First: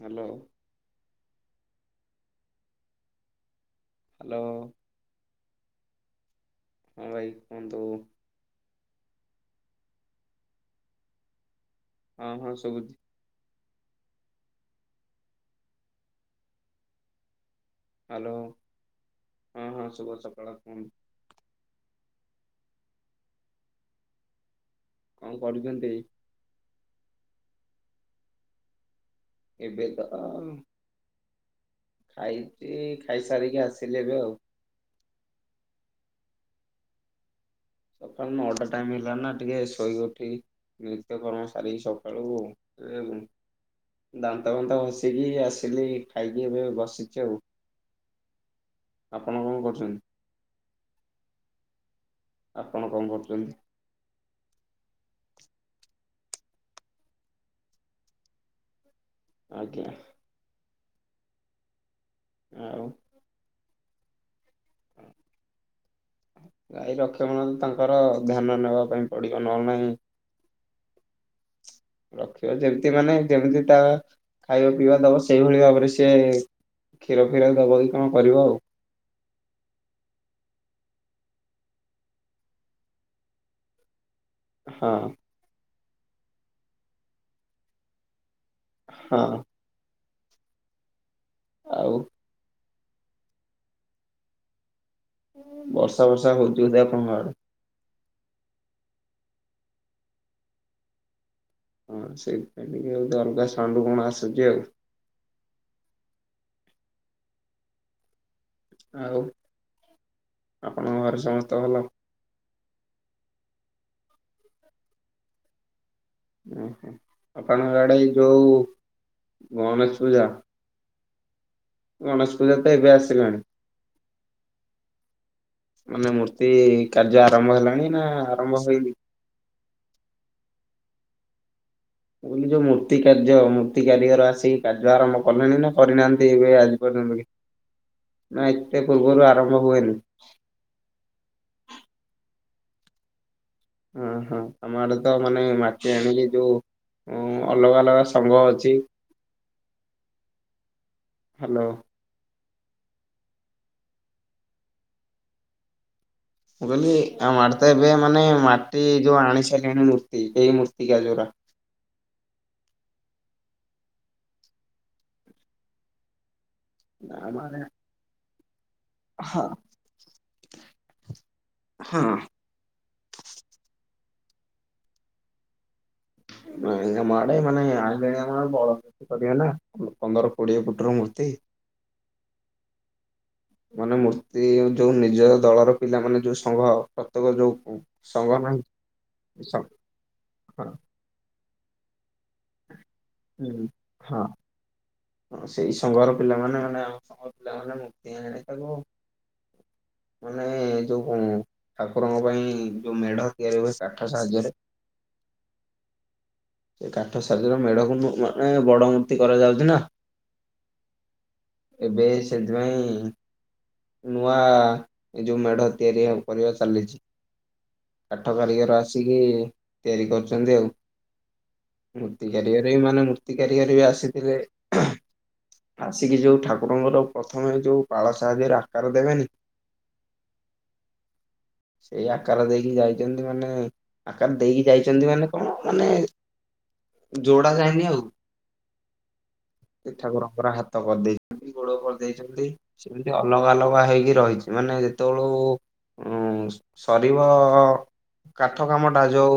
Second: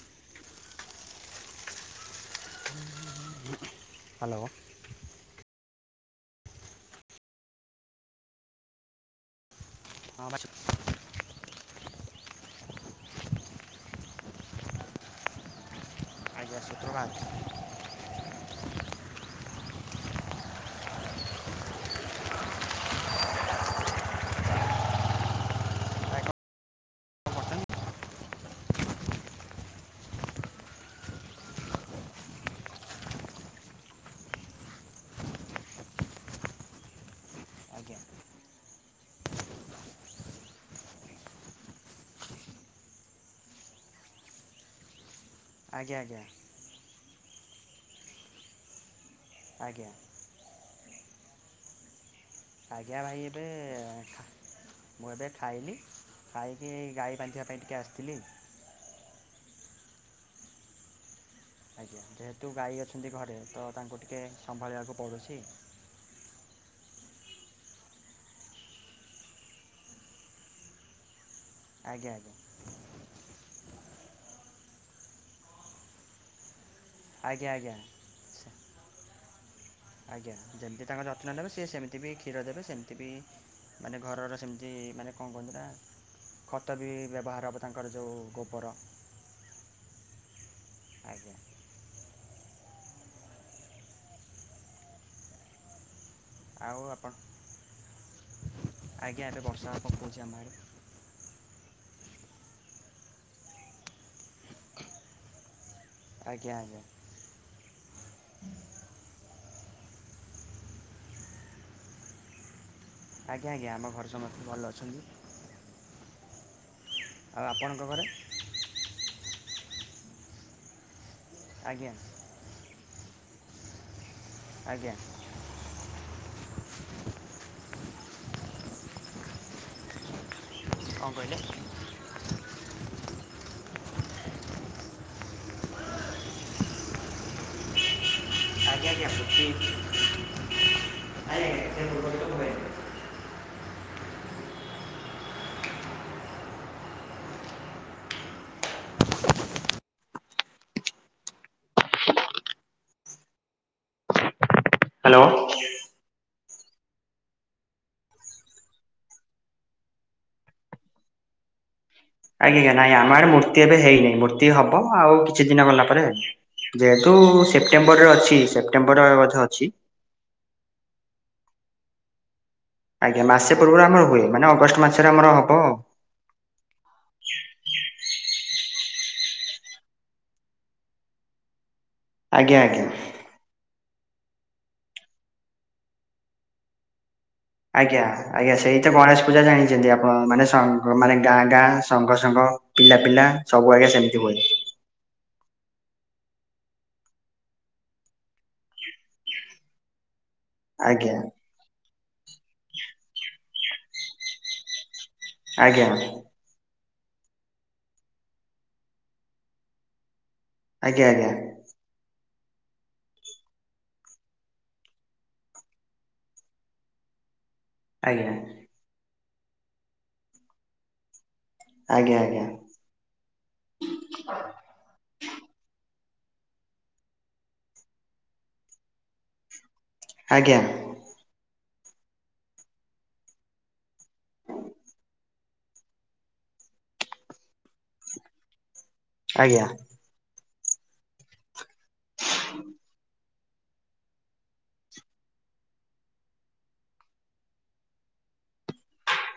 Hello. [inaudible] Hello. ହଁ ଭାଇ କୁହନ୍ତୁ। ହଁ [unintelligible] ହଁ ହଁ ଶୁଭୁଚି। ଚତୁରଥ ହ୍ୟାଲୋ ହଁ ହଁ ସୁଭା ସକାଳ କୁହ କଣ କରୁଛନ୍ତି? ଭାଇ କଣ କରୁଛନ୍ତି? ଏବେ ତ ଖାଇଛି ଖାଇସାରିକି ଆସିଲେ ଏବେ ଆଉ। ଆଜ୍ଞା ସକାଳ ନଅଟା ଟାଇମ ହେଲା ନା ଟିକେ ଶୋଇକି ଉଠି ନୃତ୍ୟ କରମ ସାରିକି ସକାଳୁ ଦାନ୍ତ ଫାନ୍ତ ଘସିକି ଆସିଲି ଆଜ୍ଞା ଆଜ୍ଞା ଖାଇକି ଏବେ ବସିଛି ଆଉ। ଆପଣ କଣ ଆଜ୍ଞା କରୁଛନ୍ତି? ଆପଣ ଆଜ୍ଞା କଣ ଭାଇ ଏବେ କରୁଛନ୍ତି? ମୁଁ ଏବେ ଖାଇଲି ଖାଇକି ଗାଈ ବାନ୍ଧିବା ପାଇଁ ଟିକେ ଆସିଥିଲି। ଆଜ୍ଞା। ଆଜ୍ଞା ଯେହେତୁ ଗାଈ ଆଉ ଅଛନ୍ତି ଘରେ ତ ତାଙ୍କୁ ଟିକେ ସମ୍ଭାଳିବାକୁ ପଡ଼ୁଛି। ଗାଈରକ୍ଷମଣ ତାଙ୍କର ଧ୍ୟାନ ନେବା ପାଇଁ ପଡିବ ନହେଲେ ନାହିଁ। [inaudible] ଆଜ୍ଞା ରଖିବା ଯେମିତି ମାନେ ଯେମିତି ତା ଖାଇବା ପିଇବା ଦବ ସେଇଭଳି ଭାବରେ ସିଏ କ୍ଷୀର ଆଜ୍ଞା ଫିର ଆଜ୍ଞା ଦବ କି କଣ କରିବ ଆଉ। ଆଜ୍ଞା ଯେମିତି ତାଙ୍କର ଯତ୍ନ ନେବେ ସିଏ ସେମତି ବି କ୍ଷୀର ଦେବେ ସେମିତି ବି ମାନେ ଘରର ସେମିତି ହଁ ମାନେ କଣ କୁହନ୍ତି ନା ଖତ ବି ବ୍ୟବହାର ହେବ ତାଙ୍କର ଯେଉଁ ଗୋବର ହଁ। ଆଜ୍ଞା। ଆଉ ବର୍ଷା ବର୍ଷା ହଉଛି ଆଉ ବୋଧେ ଆପଣ ଆପଣଙ୍କ ଆଡ଼େ। ଆଜ୍ଞା ଏବେ ବର୍ଷା ହେ ପକ୍ଉଛି ଆମ ଆଡ଼େ ହଁ ସେଇଥିପାଇଁ ଟିକେ ହଉ ଅଲଗା ସାଉଣ୍ଡ କଣ ଆସୁଛି ଆଉ। ଆଜ୍ଞା ଆଜ୍ଞା। ଆଉ ଆପଣଙ୍କ ଘରେ ସମସ୍ତେ ଭଲ। ଆଜ୍ଞା ଆଜ୍ଞା ଆମ ଘର ସମସ୍ତେ ଭଲ ଅଛନ୍ତି। ଓହୋ ଆଉ ଆପଣଙ୍କ ଆଡେ ଘରେ? ଯୋଉ ଗଣେଶ ପୂଜା। ଆଜ୍ଞା। ଗଣେଶ ପୂଜା ତ ଏବେ ଆସିଲାଣି। ଆଜ୍ଞା। ମାନେ ମୂର୍ତ୍ତି କାର୍ଯ୍ୟ ଆରମ୍ଭ ହେଲାଣି ନା ଆରମ୍ଭ ହେଇନି? କଣ କହିଲେ? ମୁଁ କହିଲି ଯୋଉ ମୂର୍ତ୍ତି କାର୍ଯ୍ୟ ମୂର୍ତ୍ତି କାରିଗର ଆସିକି କାର୍ଯ୍ୟ ଆରମ୍ଭ କଲେଣି ନା କରିନାହାନ୍ତି ଏବେ ଆଜି ପର୍ଯ୍ୟନ୍ତ ବି। ହ [inaudible] ନା ଏତେ ପୂର୍ବରୁ ଆରମ୍ଭ ହୁଏନି। ନାଇଁ ଆଜ୍ଞା ଏତେ ପୂର୍ବରୁ ତ ହୁଏ। ଓ ହଁ ଆମ ଆଡେ ତ ମାନେ ମାଟି ଆଣିକି ଯୋଉ ଉ ଅଲଗା ଅଲଗା ସଂଘ ଅଛି। ହ୍ୟାଲୋ। ହ୍ୟାଲୋ। ମୁଁ କହିଲି ଆମ ଆଡେ ତ ଏବେ ମାନେ ମାଟି ଯୋଉ ଆଣି ସାରିଲେଣି ମୂର୍ତ୍ତି ଏଇ ମୂର୍ତିକା ଯୋଉରା। ଆଜ୍ଞା ଆଜ୍ଞା ନାଇଁ ଆମ ଆଡେ ମୂର୍ତ୍ତି ଏବେ ହେଇନି ମୂର୍ତ୍ତି ହବ ଆଉ କିଛି ଦିନ ଗଲା ପରେ ଯେହେତୁ ଆମ ଆଡେ ସେପ୍ଟେମ୍ବରରେ ଅଛି ସେପ୍ଟେମ୍ବର ବୋଧେ ହଁ ଅଛି। ହଁ। ଆଜ୍ଞା ମାସେ ପୂର୍ବରୁ ଆମର ହୁଏ ମାନେ ଅଗଷ୍ଟ ମାସରେ ଆମର ହବ। ନାଇଁ ଆମ ଆଡ଼େ ମାନେ ଆଇଲେଣି ଆମ ଗାଁ ରେ ବଳଦ କରିବା ନା ପନ୍ଦର କୋଡିଏ ଫୁଟୁ ର ମୂର୍ତ୍ତି। ଆଜ୍ଞା ଆଜ୍ଞା। ମାନେ ମୂର୍ତ୍ତି ଯଉ ନିଜ ଦଳର ପିଲା ମାନେ ଯଉ ସଂଘ ପ୍ରତ୍ୟେକ ଯଉ ଆଜ୍ଞା -ଆଜ୍ଞା ସେଇ ତ ଗଣେଶ ପୂଜା ଜାଣିଚନ୍ତି ଆପଣ ମାନେ ସଙ୍ଗ- ମାନେ ଗାଁ- ଗାଁ ସଙ୍ଗ- ସଙ୍ଗ ପିଲା- ପିଲା ହଁ ସବୁ ଆଜ୍ଞା ହଁ ସେମିତି ହୁଏ। ହଁ ସେଇ ସଂଘର ପିଲାମାନେ ମାନେ ଆମ ସଂଘର ପିଲାମାନେ ମୂର୍ତ୍ତି ଆଣିଲେ ତାକୁ ହଁ [inaudible] ମାନେ ଯଉ ଠାକୁରଙ୍କ ପାଇଁ ଯଉ ମେଢ ତିଆରି ହୁଏ କାଠ ସାହାଯ୍ୟରେ ଆଜ୍ଞା। ସେ କାଠ ସାହାଯ୍ୟରେ ମେଢକୁ ବୁ-ଆଁ-ଏଁ ବଡ ମୂର୍ତ୍ତି କରାଯାଉଚି ନା। ଆଜ୍ଞା ଆଜ୍ଞା। ଏବେ ସେଥିପାଇଁ ନୂଆ ଏ ଯଉ ମେଢ ତିଆରି ହ-କରିବା ଚାଲିଚି। କାଠ ଆଜ୍ଞା। କାରିଗର ଆସିକି ତିଆରି କରିଚନ୍ତି ଆଉ। ହୁଁ- ଆଜ୍ଞା ଆଜ୍ଞା ତିଆରି ବାରେ ମାନେ ମୂର୍ତ୍ତି କାରିଗର ବି ଆସିଥିଲେ। ଆସିକି ଯଉ ଠାକୁରଙ୍କର ପ୍ରଥମେ ଯଉ ପାଳ ସାହାଯ୍ୟରେ ଆକାର ଦେବେନି ଆଜ୍ଞା। ସେଇ ଆକାର ଦେଇକି ଯାଇଚନ୍ତି ମାନେ ଆକାର ଦେଇକି ଯାଇଚନ୍ତି ମାନେ କଣ ମାନେ ଯୋଡା ଯାଇନି ଆଉ ଆଜ୍ଞା। ସେ ଠାକୁରଙ୍କର ହାତ କରିଦେଇଚନ୍ତି ଗୋଡ କରିଦେଇଚନ୍ତି ସେମିତି ଅଲଗା ଅଲଗା ହେଇକି ରହିଚି ମାନେ ଯେତେବଳୁ ଉଁ- ସରିବ କାଠ କାମଟା ଯଉ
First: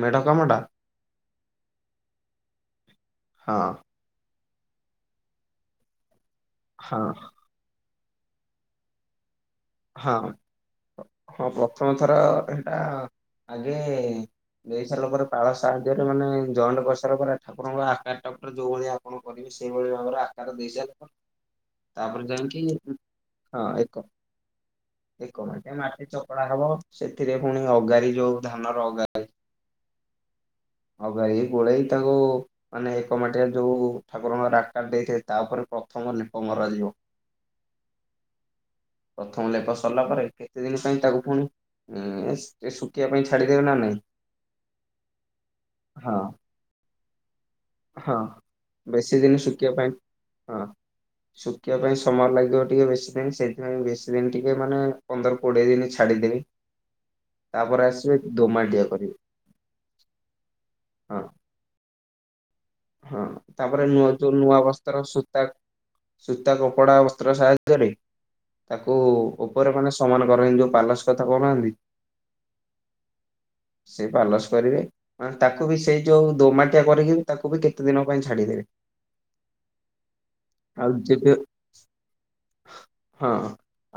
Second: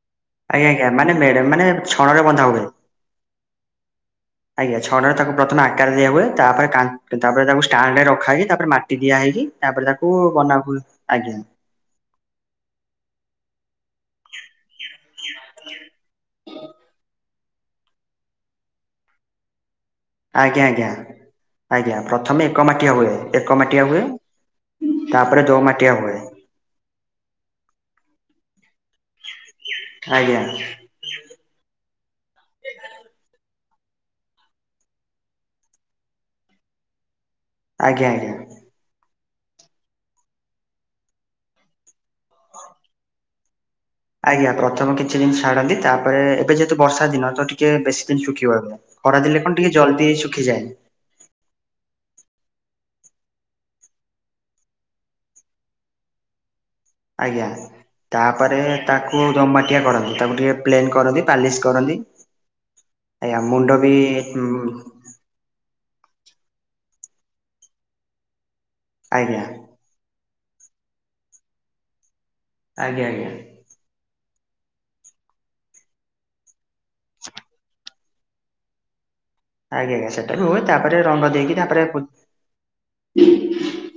ମେଢ଼ ଆଜ୍ଞା ଆଜ୍ଞା ମାନେ ମେଢ୍- ମାନେ ଛଣରେ ବନ୍ଧା ହୁଏ। ହଁ। ଆଜ୍ଞା ଛଣରେ ତାକୁ ପ୍ରଥମେ ଆକାର ଦିଆ ହୁଏ ତାପରେ ହଁ କା- ତାପରେ ତାକୁ ସ୍ ଷ୍ଟାଣ୍ଡ ରେ ରଖା ହେଇି କି ତାପରେ ମାଟି ଦିଆ ହେଇକି ତାପରେ ତାକୁ ହଁ ବନାହୁଏ ଆଜ୍ଞା। ହଁ ପ୍ରଥମ ଥର ହେଟା ଆଗେ ଦେଇ ସାରିଲା ପରେ ପାଳ ସାହାଯ୍ୟରେ ମାନେ ଜଏଣ୍ଟ୍ କରିସାରିଲା ପରେ ଆପଣଙ୍କୁ ଆକାର ଟା ପୁରା ଯଉ ଭଳିଆ ଆପଣ ସେଇଭଳି ଭାବରେ ଆ ଆଜ୍ଞା ଆଜ୍ଞା -ଆଜ୍ଞା ପ୍ରଥମେ ଏକ ଯାଇକି ମାଟିଆ ହୁଏ- ଏକ ମାଟିଆ ହୁଏ ଏକ ତାପରେ ଦୋ ମାଟି ମାଟିଆ ମାଟି ହୁଏ। ଚକଡା ହବ ସେଥିରେ ପୁଣି ଅଗାରି ଯଉ ଧାନ ର ଅଗାରି। ଆଜ୍ଞା। ଅଗାରି କି ଗୋଳେଇ ତାକୁ ମାନେ ଏକ ମାଟିରେ ଯଉ ଠାକୁରଙ୍କ ଆକାର ଦେଇଥାଏ ତା ପରେ ପ୍ରଥମ ଲେପ ମରାଯିବ। ଆଜ୍ଞା ଆଜ୍ଞା। ପ୍ରଥମ ଲେପ ସରିଲା ପରେ କିଛି ଦିନ ପାଇଁ ତାକୁ ପୁଣି ଉଁ -ସ୍ ଟିକେ ଶୁକିବା ପାଇଁ ଛାଡିଦେବେ ନା ନାଇଁ। ଆଜ୍ଞା ପ୍ରଥମ କିଛି ଦିନ୍ ଛାଡନ୍ତି ହଁ ତାପରେ ଏବେ ଯେହେତୁ ବର୍ଷା ଦିନ ତ ଟିକେ ବେଶି ହଁ ଦିନ ଶୁଖିବା ଦରକାର୍ ବେଶୀ ଦିନ ଖରାଦିନେ କଣ୍ ଶୁଖିବା ଟିକେ ପାଇଁ ଜଲ୍ଦି ଶୁଖି ହଁ ଯାଏ। ଶୁଖିବା ପାଇଁ ସମୟ ଲାଗିବ ଟିକେ ବେଶୀ ଦିନ୍ ସେଥିପାଇଁ ବେଶୀ ଦିନ ଟିକେ ମାନେ ପନ୍ଦର କୋଡ଼ିଏ ଦିନି ଛାଡ଼ିଦେବି। ଆଜ୍ଞା। ତାପରେ କରିବେ ତାକୁ ଦୋମାଟିଆ କରନ୍ତି ତାକୁ ଟିକେ ପ୍ଲେନ୍ ହଁ କରନ୍ତି ପାଲିସ୍ କରନ୍ତି। ହଁ ଆଜ୍ଞା ମୁଣ୍ଡ ତାପରେ ବି ନୂଆ ଯଉ ନୂଆ ବସ୍ତ୍ର ସୂତା ସୂତା କପଡା ବସ୍ତ୍ର ସାହାଯ୍ୟରେ ତାକୁ ଆଜ୍ଞା ଉପରେ ମାନେ ସମାନ କରନ୍ତି ଯଉ ପାଲସ୍ କଥା କହୁନାହାନ୍ତି ଆଜ୍ଞା ଆଜ୍ଞା। ସେ ପାଲସ୍ କରିବେ ମାନେ ତାକୁ ବି ସେଇ ଯଉ ଦୋମାଟିଆ କରିକି ତାକୁ ତାକୁ ବି କେତେ ଦିନ ପାଇଁ ଛାଡ଼ିଦେବେ। ଆଜ୍ଞା ଆଜ୍ଞା ସେଟା ବି ହୁଏ ଆଉ ତାପରେ ରଙ୍ଗ ଯେବେ ଦେଇକି ତାପରେ ପୁ ହଁ,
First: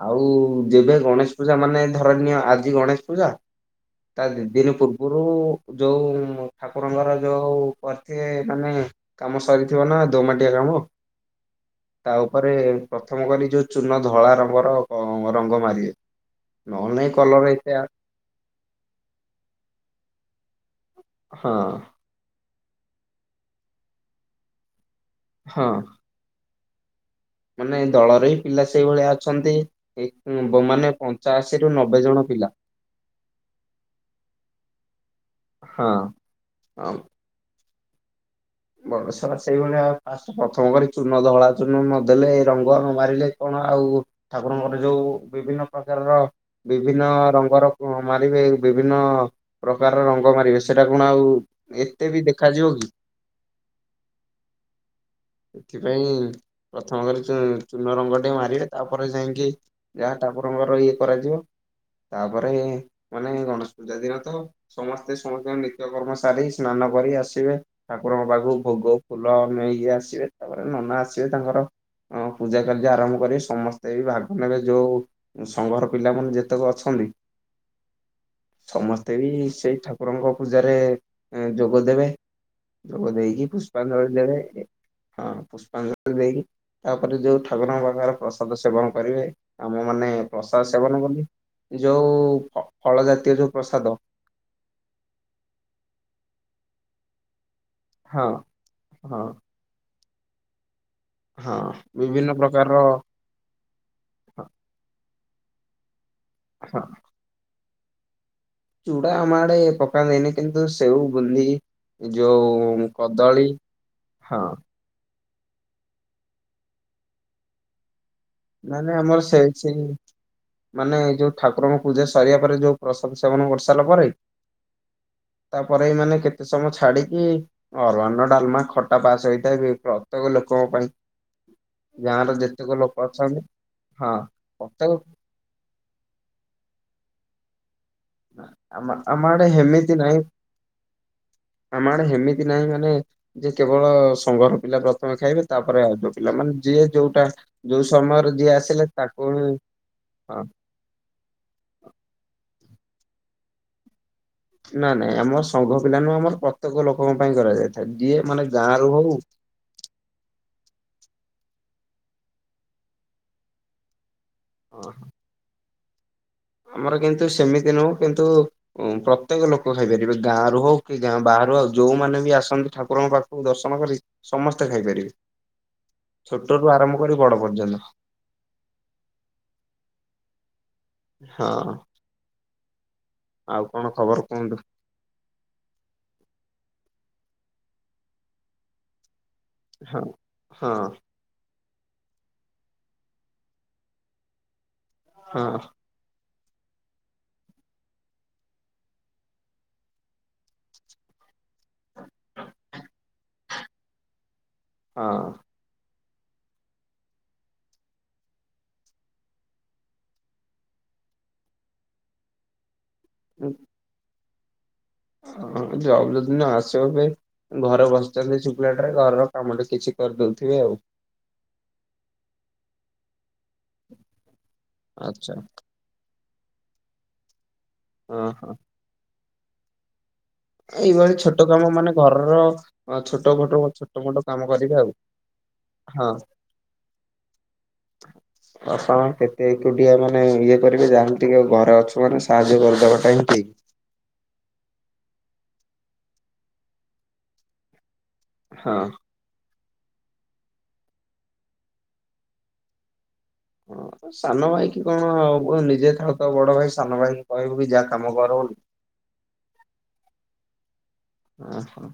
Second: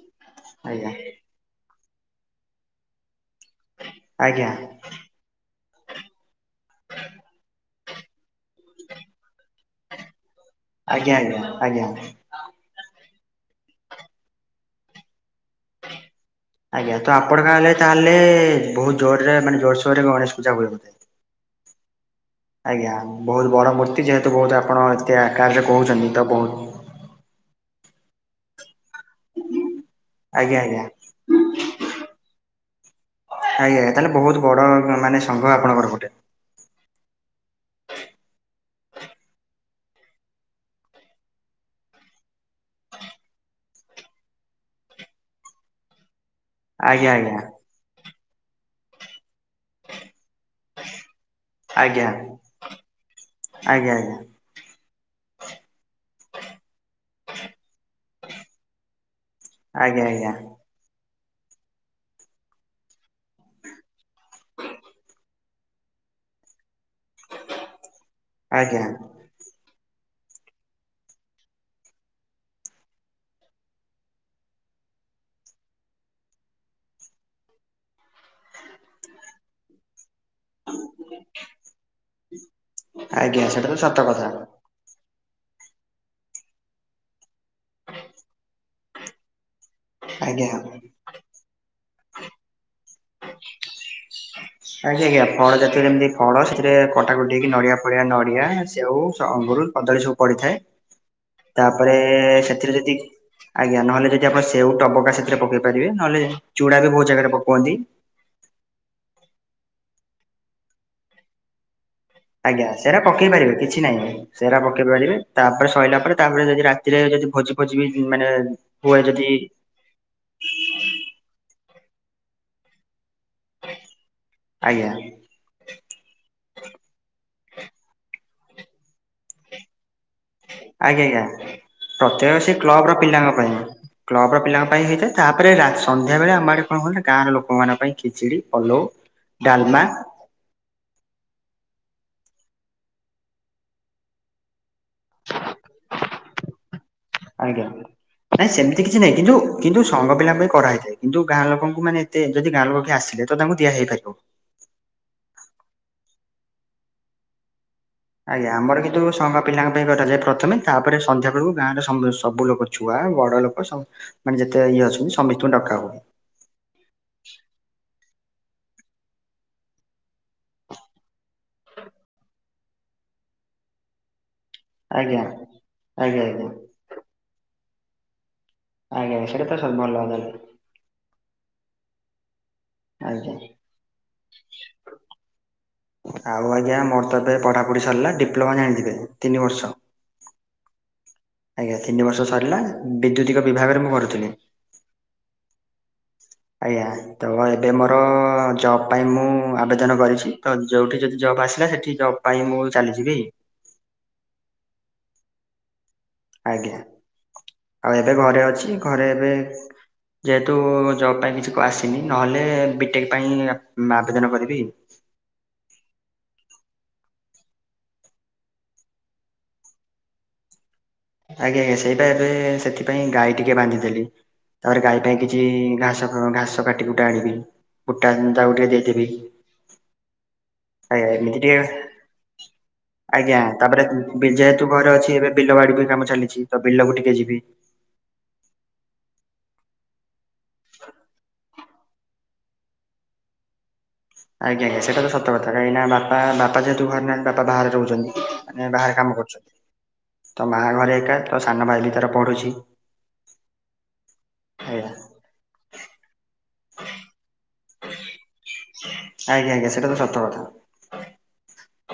ଆଉ ଆଜ୍ଞା ଯେବେ ଗଣେଶ୍ ପୂଜା ମାନେ ଧରନିୟ ଆଜି ଗଣେଶ ପୂଜା ତା ଦି ଆଜ୍ଞା। ଦିନ ପୂର୍ବରୁ ଯୋଉ ଠାକୁରଙ୍କର ଯୋଉ ତେ ମାନେ କାମ ସରିଥିବ ନା ଦୋମାଟିଆ କାମ। ଆଜ୍ଞା ଆଜ୍ଞା ଆଜ୍ଞା। ତା ଉପ୍ ପରେ ପ୍ରଥମ କରି ଯୋଉ ଚୂନ ଧଳା ରଙ୍ଗର ହଁ ରଙ୍ଗ ମାରି ଆଜ୍ଞା ତ ଆପଣଙ୍କ ଆଡେ ତାହେଲେ ବହୁତ ଜୋରରେ ମାନେ ଜୋରସୋରରେ ଗଣେଶ ପୂଜା ହୁଏ ବେଧେ। ହଁ। ଆଜ୍ଞା ବହୁତ ବଡ ମୂର୍ତ୍ତି ଯେହେତୁ ବହୁତ ଆପଣ ଏତେ ଆକାରରେ ହଁ। କହୁଛନ୍ତି ତ ବହୁତ୍ ମାନେ ଦଳରେ ହିଁ ପିଲା ସେଇଭଳିଆ ଅଛନ୍ତି ଏ ଆଜ୍ଞା ଆଜ୍ଞା ମାନେ ପଞ୍ଚାଅଶୀରୁ ନବ୍ ବେ ଜଣ ପିଲା। ଆଜ୍ଞା ତାହେଲେ ବହୁତ ବଡ ମାନେ ସଂଘ ଆପଣଙ୍କର ଗୋଟେ। ଆଉ। ବଡ ଶଳା ସେଇଭଳିଆ ଫାଷ୍ଟ୍ ପ୍ରଥମ କରି ଚୂନ ଧଳା ଚୂନ ନଦେଲେ ଏ ରଙ୍ଗ ନ ମାରିଲେ କଣ ଆଉ ଠାକୁରଙ୍କର ଯୋଉ ବିଭିନ୍ନ ପ୍ରକାରର ଆଜ୍ଞା ବିଭିନ୍ନ ଆଜ୍ଞା ରଙ୍ଗର କଣ ମାରିବେ ବିଭିନ୍ନ ପ୍ରକାରର ରଙ୍ଗ ମାରିବେ ସେଇଟା କଣ ଆଉ ଏତେ ଆଜ୍ଞା ବି ଦେଖାଯିବ କି ଆଜ୍ଞା ଆଜ୍ଞା। ସେଥିପାଇଁ ପ୍ରଥମ କରି ଚୂ ଚୂନ ରଙ୍ଗ ଟେ ମାରିବେ ତାପରେ ଯାଇଁ ଯେ ଆଜ୍ଞା ଏହା ଆଜ୍ଞା ତା ପର ରଙ୍ଗର ଇଏ କରାଯିବ। ତାପରେ ମାନେ ଗଣେଶ ପୂଜା ଦିନ ତ ସମସ୍ତେ ସମସ୍ତଙ୍କ ନିତ୍ୟ କର୍ମ ସାରି, ସ୍ନାନ କରି ଆସିବେ ଠାକୁରଙ୍କ ପାଖକୁ ଆଜ୍ଞା ଭୋଗ ଫୁଲ ନେଇକି ଆସିବେ ତାପରେ ନନା ଆସିବେ ତାଙ୍କର ହଁ ପୂଜା କାର୍ଯ୍ୟ ଆରମ୍ଭ କରିବି ସମସ୍ତେ ବି ଭାଗ ନେବେ ଯୋଉ ସଂଘର ପିଲାମାନେ ଯେତେକ ଅଛନ୍ତି ସମସ୍ତେ ବି ସେଇ ଠାକୁରଙ୍କ ପୂଜାରେ ଯୋଗ ଦେବେ। ଭୋଗ ଆଜ୍ଞା ଦେଇକି ସେଟା ତ ସତ ପୁଷ୍ପାଞ୍ଜଳି କଥା ଦେବେ। ହଁ, ପୁଷ୍ପାଞ୍ଜଳି ଦେଇକି ତାପରେ ଯୋଉ ଠାକୁରଙ୍କ ପାଖର ପ୍ରସାଦ ସେବନ କରିବେ। ଆମ ମାନେ ଆଜ୍ଞା। ପ୍ରସାଦ୍ ସେବନ କଲି ଯୋଉ ଫ ଫଳ ଜାତୀୟ ଯୋଉ ପ୍ରସାଦ। ଆଜ୍ଞା ଆଜ୍ଞା ଫଳ ଜାତୀୟ ଯେମିତି ଫଳ ସେଥିରେ କଟାକଟି ହେଇକି ନଡିଆ ଭଳିଆ ହଁ ନଡ଼ିଆ ସେଉ ହଁ ଅଙ୍ଗୁରୁ କଦଳୀ ସବୁ ପଡିଥାଏ। ହଁ ତାପରେ ବିଭିନ୍ନ ସେଥିରେ ପ୍ରକାରର ଯେତିକ୍ ହଁ ଆଜ୍ଞା ନହେଲେ ଯଦି ଆପଣ ସେଉ ଟବକା ସେଥିରେ ପକେଇ ପାରିବେ ନହେଲେ ଚୁଡା ବି ବହୁତ ଜାଗାରେ ପକୋନ୍ତି। ଚୁଡ଼ା ଆମ ଆଡେ ପକାନ୍ତିନି କିନ୍ତୁ ସେଓ, ବୁଂନ୍ଦି ଆଜ୍ଞା ସେରା ପକେଇ ପାରିବେ କିଛି ନାଇଁ ହଁ ସେରା ପକ୍ କେଇ ପାରିବେ ତାପରେ ସଇଲା ପରେ ତାପରେ ଯଦି ରାତିରେ ଯଦି ଭୋଜି ଫୋଜି ବି ମାନେ ମାନେ ହୁଏ ଆମର ଯଦି ସେଟିଂ। ମାନେ ଏ ଯୋଉ ଠାକୁରଙ୍କ ପୂଜା ସରିବା ପରେ ଯୋଉ ପ୍ରସାଦ ସେବନ କରିସାରିଲା ପରେ ଆଜ୍ଞା। ତାପରେ ମାନେ କେତେ ସମୟ ଛାଡିକି ଅରୁଆ ଅର୍ଣ୍ଣ ଡାଲମା ଖଟା ପାସ୍ ହେଇଥାଏ ଏ କ୍ଲବ୍। ଆଜ୍ଞା ଆଜ୍ଞା ଗାଁ ର ପ୍ରତ୍ୟେକ ସେ ଯେତେକ କ୍ଲବ ର ଲୋକ ପିଲାଙ୍କ ଅଛନ୍ତି ପାଇଁ ହଁ କ୍ଲବ ର ପିଲାଙ୍କ ପାଇଁ ପ୍ରତ୍ୟେକ ହେଇଥାଏ ତା ପରେ ରାତ୍ ସନ୍ଧ୍ୟା ବେଳେ ଆମ ଆଡେ କଣ କହିଲୁ ଗାଁ ର ଲୋକମାନଙ୍କ ପାଇଁ ଖିଚିଡି, ପଲଉ, ଆମ ଆମ ଆଡେ ଡାଲମା। ହେମିତି ନାହିଁ [inaudible] ଆମ ଆଡେ ହେମିତି ନାହିଁ ମାନେ ଯେ କେବଳ ସଙ୍ଘର ପିଲା ପ୍ରଥମେ ଖାଇବେ ତାପରେ ଆଉ ଯଉ ପିଲା ମାନେ। ଯିଏ ଯୋଉଟା ଆଜ୍ଞା ଯୋଉ ସମୟରେ ନାଇଁ ଯିଏ ସେମିତି ଆସିଲେ କିଛି ନାହିଁ ତାକୁ କିନ୍ତୁ ହିଁ କିନ୍ତୁ ସଙ୍ଘ ପିଲାଙ୍କ ହଁ ପାଇଁ କରାହେଇଥାଏ। ଯୋଉ ଗାଁ ଲୋକଙ୍କୁ ମାନେ ଏତେ ଯଦି ଗାଁ ଲୋକ କିଏ ଆସିଲେ ତ ତାଙ୍କୁ ଦିଆ ହେଇପାରିବ। ନା ନାଇଁ ଆମର ସଂଘ ପିଲା ନୁହ ଆମର ପ୍ରତ୍ୟେକ ଲୋକଙ୍କ ପାଇଁ କରାଯାଇଥାଏ ଯିଏ ମାନେ ଆଜ୍ଞା ଆମର ଗାଁ ରୁ କିନ୍ତୁ ହଉ। ସଂଘ ପିଲାଙ୍କ ପାଇଁ [unintelligible] ପ୍ରଥମେ ତାପରେ ସନ୍ଧ୍ୟା ବେଳକୁ ଗାଁର ସମ୍ବେ ସବୁ ଲୋକ ଛୁଆ ବଡ ଲୋକ ସବ୍ ମାନେ ଯେତେ ଇଏ ଅଛନ୍ତି [unintelligible] ଡକା ହବ। ଆମର କିନ୍ତୁ ସେମିତି ନୁହଁ କିନ୍ତୁ ଉଁ ପ୍ରତ୍ୟେକ ଲୋକ ଖାଇପାରିବେ ଗାଁ ରୁ ହଉ କି ଗାଁ ବାହାରୁ ଆଉ ଯଉମାନେ ବି ଆସନ୍ତି ଠାକୁରଙ୍କ ପାଖକୁ ଦର୍ଶନ କରି ସମସ୍ତେ ଖାଇପାରିବେ ଆଜ୍ଞା ଆଜ୍ଞା ଆଜ୍ଞା ଛୋଟ ରୁ ଆରମ୍ଭ କରି ବଡ ପର୍ଯ୍ୟନ୍ତ। ଆଜ୍ଞା ସେଟାତ ସ ଭଲ ତାହେଲେ। ହଁ। ଆଜ୍ଞା। ଆଉ କଣ ଖବର କୁହନ୍ତୁ? ଆଉ ଆଜ୍ଞା ମୋର ତ ଏବେ ପଢାପୁଢ଼ି ସାରିଲା ଡିପ୍ଲୋମା ଜାଣିଥିବେ ତିନି ବର୍ଷ। ହଁ, ହଁ। ଆଜ୍ଞା ତିନି ବର୍ଷ ସରିଲା ବିଦ୍ୟୁତିକ ବିଭାଗରେ ମୁଁ କରୁଥିଲି। ହଁ। ଆଜ୍ଞା ତ ଏବେ ମୋର ଜବ ପାଇଁ ମୁଁ ଆବେଦନ କରିଛି ତ ଜବ୍ ଟି ଯଦି ଜବ୍ ଆସିଲା ସେଠି ଜବ୍ ପାଇଁ ମୁଁ ଚାଲିଯିବି। ହଁ। ଆଜ୍ଞା ଆଉ ଏବେ ଘରେ ଅଛି ଘରେ ଏବେ ଯେହେତୁ ଜବ ପାଇଁ କିଛି ଆସିନି ନହେଲେ ବିଟେକ୍ ପାଇଁ ଆବ ଆବେଦନ କରିବି। ହ ଜବ ଯଦି ନ ଆସିଵ ଫିର। ଘର ବସିଛନ୍ତି ଶୁଖିଲାଟାରେ ଘରର କାମ ଟେ କିଛି କରିଦଉଥିବେ ଆଉ। ଆଜ୍ଞା ଆଜ୍ଞା ସେଇଟା ଏବେ ସେଥିପାଇଁ ଗାଈ ଟିକେ ବାନ୍ଧି ଦେଲି ତାପରେ ଗାଈ ପାଇଁ ଆଚ୍ଛା କିଛି ଘାସ ହଁ ଘାସ କାଟି କୁଟା ଆଣିବି କୁଟା ହଁ ତାକୁ ହଁ ଟିକେ ଦେଇଦେବି। ଆଜ୍ଞା ଏଇଭଳି ଏମିତି ଛୋଟ କାମ ଟିକେ ମାନେ ଘରର ହଁ ଛୋଟ ଆଜ୍ଞା ମୋଟ ତାପରେ ଛୋଟ ମୋଟ ବି କାମ ଯେହେତୁ କରିବେ ଆଉ ଘରେ ଅଛି ଏବେ ବିଲ ବାଡିି ବି କାମ ହଁ ଚାଲିଛି ତ ବିଲକୁ ଟିକେ ଯିବି। ବାପା ମା କେତେ ଏକୁଟିଆ ମାନେ ଇଏ କରିବେ ଯାହେଲେ ଟିକେ ଘରେ ଅଛୁ ମାନେ ସାହାଯ୍ୟ କରିଦବାଟା ହିଁ ଠିକ। ଆଜ୍ଞା ଆଜ୍ଞା ସେଟା ତ ସତ କଥା କାହିଁକି ନା ବାପ ବାପା ଯେହେତୁ ଘରେ ନାହାନ୍ତି ବାପା ବାହାରେ ରହୁଛନ୍ତି। ମାନେ ହଁ। ବାହାରେ କାମ କରୁଛନ୍ତି। ତ ମା ଘରେ ଏକା ତ ସାନ ଭାଇ ବି ତାର ପଢୁଛି। ହଁ ସାନ ଭାଇକି ଆଜ୍ଞା। କଣ ଆଉ ନିଜେ ଥା ତ ବଡ ଭାଇ ସାନ ଭାଇଙ୍କୁ କହିବୁକି ଯା କାମ କର ବୋଲି। ଆଜ୍ଞା ଆଜ୍ଞା ସେଟା ତ ସତ କଥା। ଓ ହୋ।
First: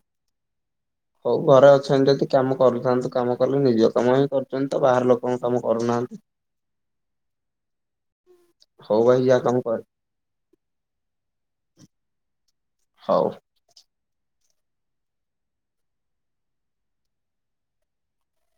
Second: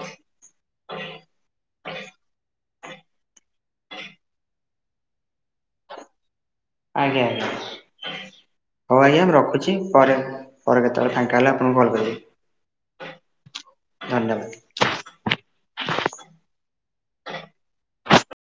ହଉ ଘରେ ଅଛନ୍ତି ଯଦି କାମ କରୁଥାନ୍ତୁ କାମ କଲେ ନିଜ କାମ ହିଁ କରୁଚନ୍ତି ତ ବାହାର ଲୋକଙ୍କ କାମ କରୁନାହାନ୍ତି। [inaudible] ଆଜ୍ଞା ଆଜ୍ଞା। ହଉ ଭାଇ ଆଜ୍ଞା ମୁଁ ଯା କାମ ରଖୁଛି କର ପରେ ପରେ କେତେବେଳେ ଫାଙ୍କା ହେଲେ ଆପଣଙ୍କୁ କଲ୍ କରିବି। ହଉ। ଧନ୍ୟବାଦ୍।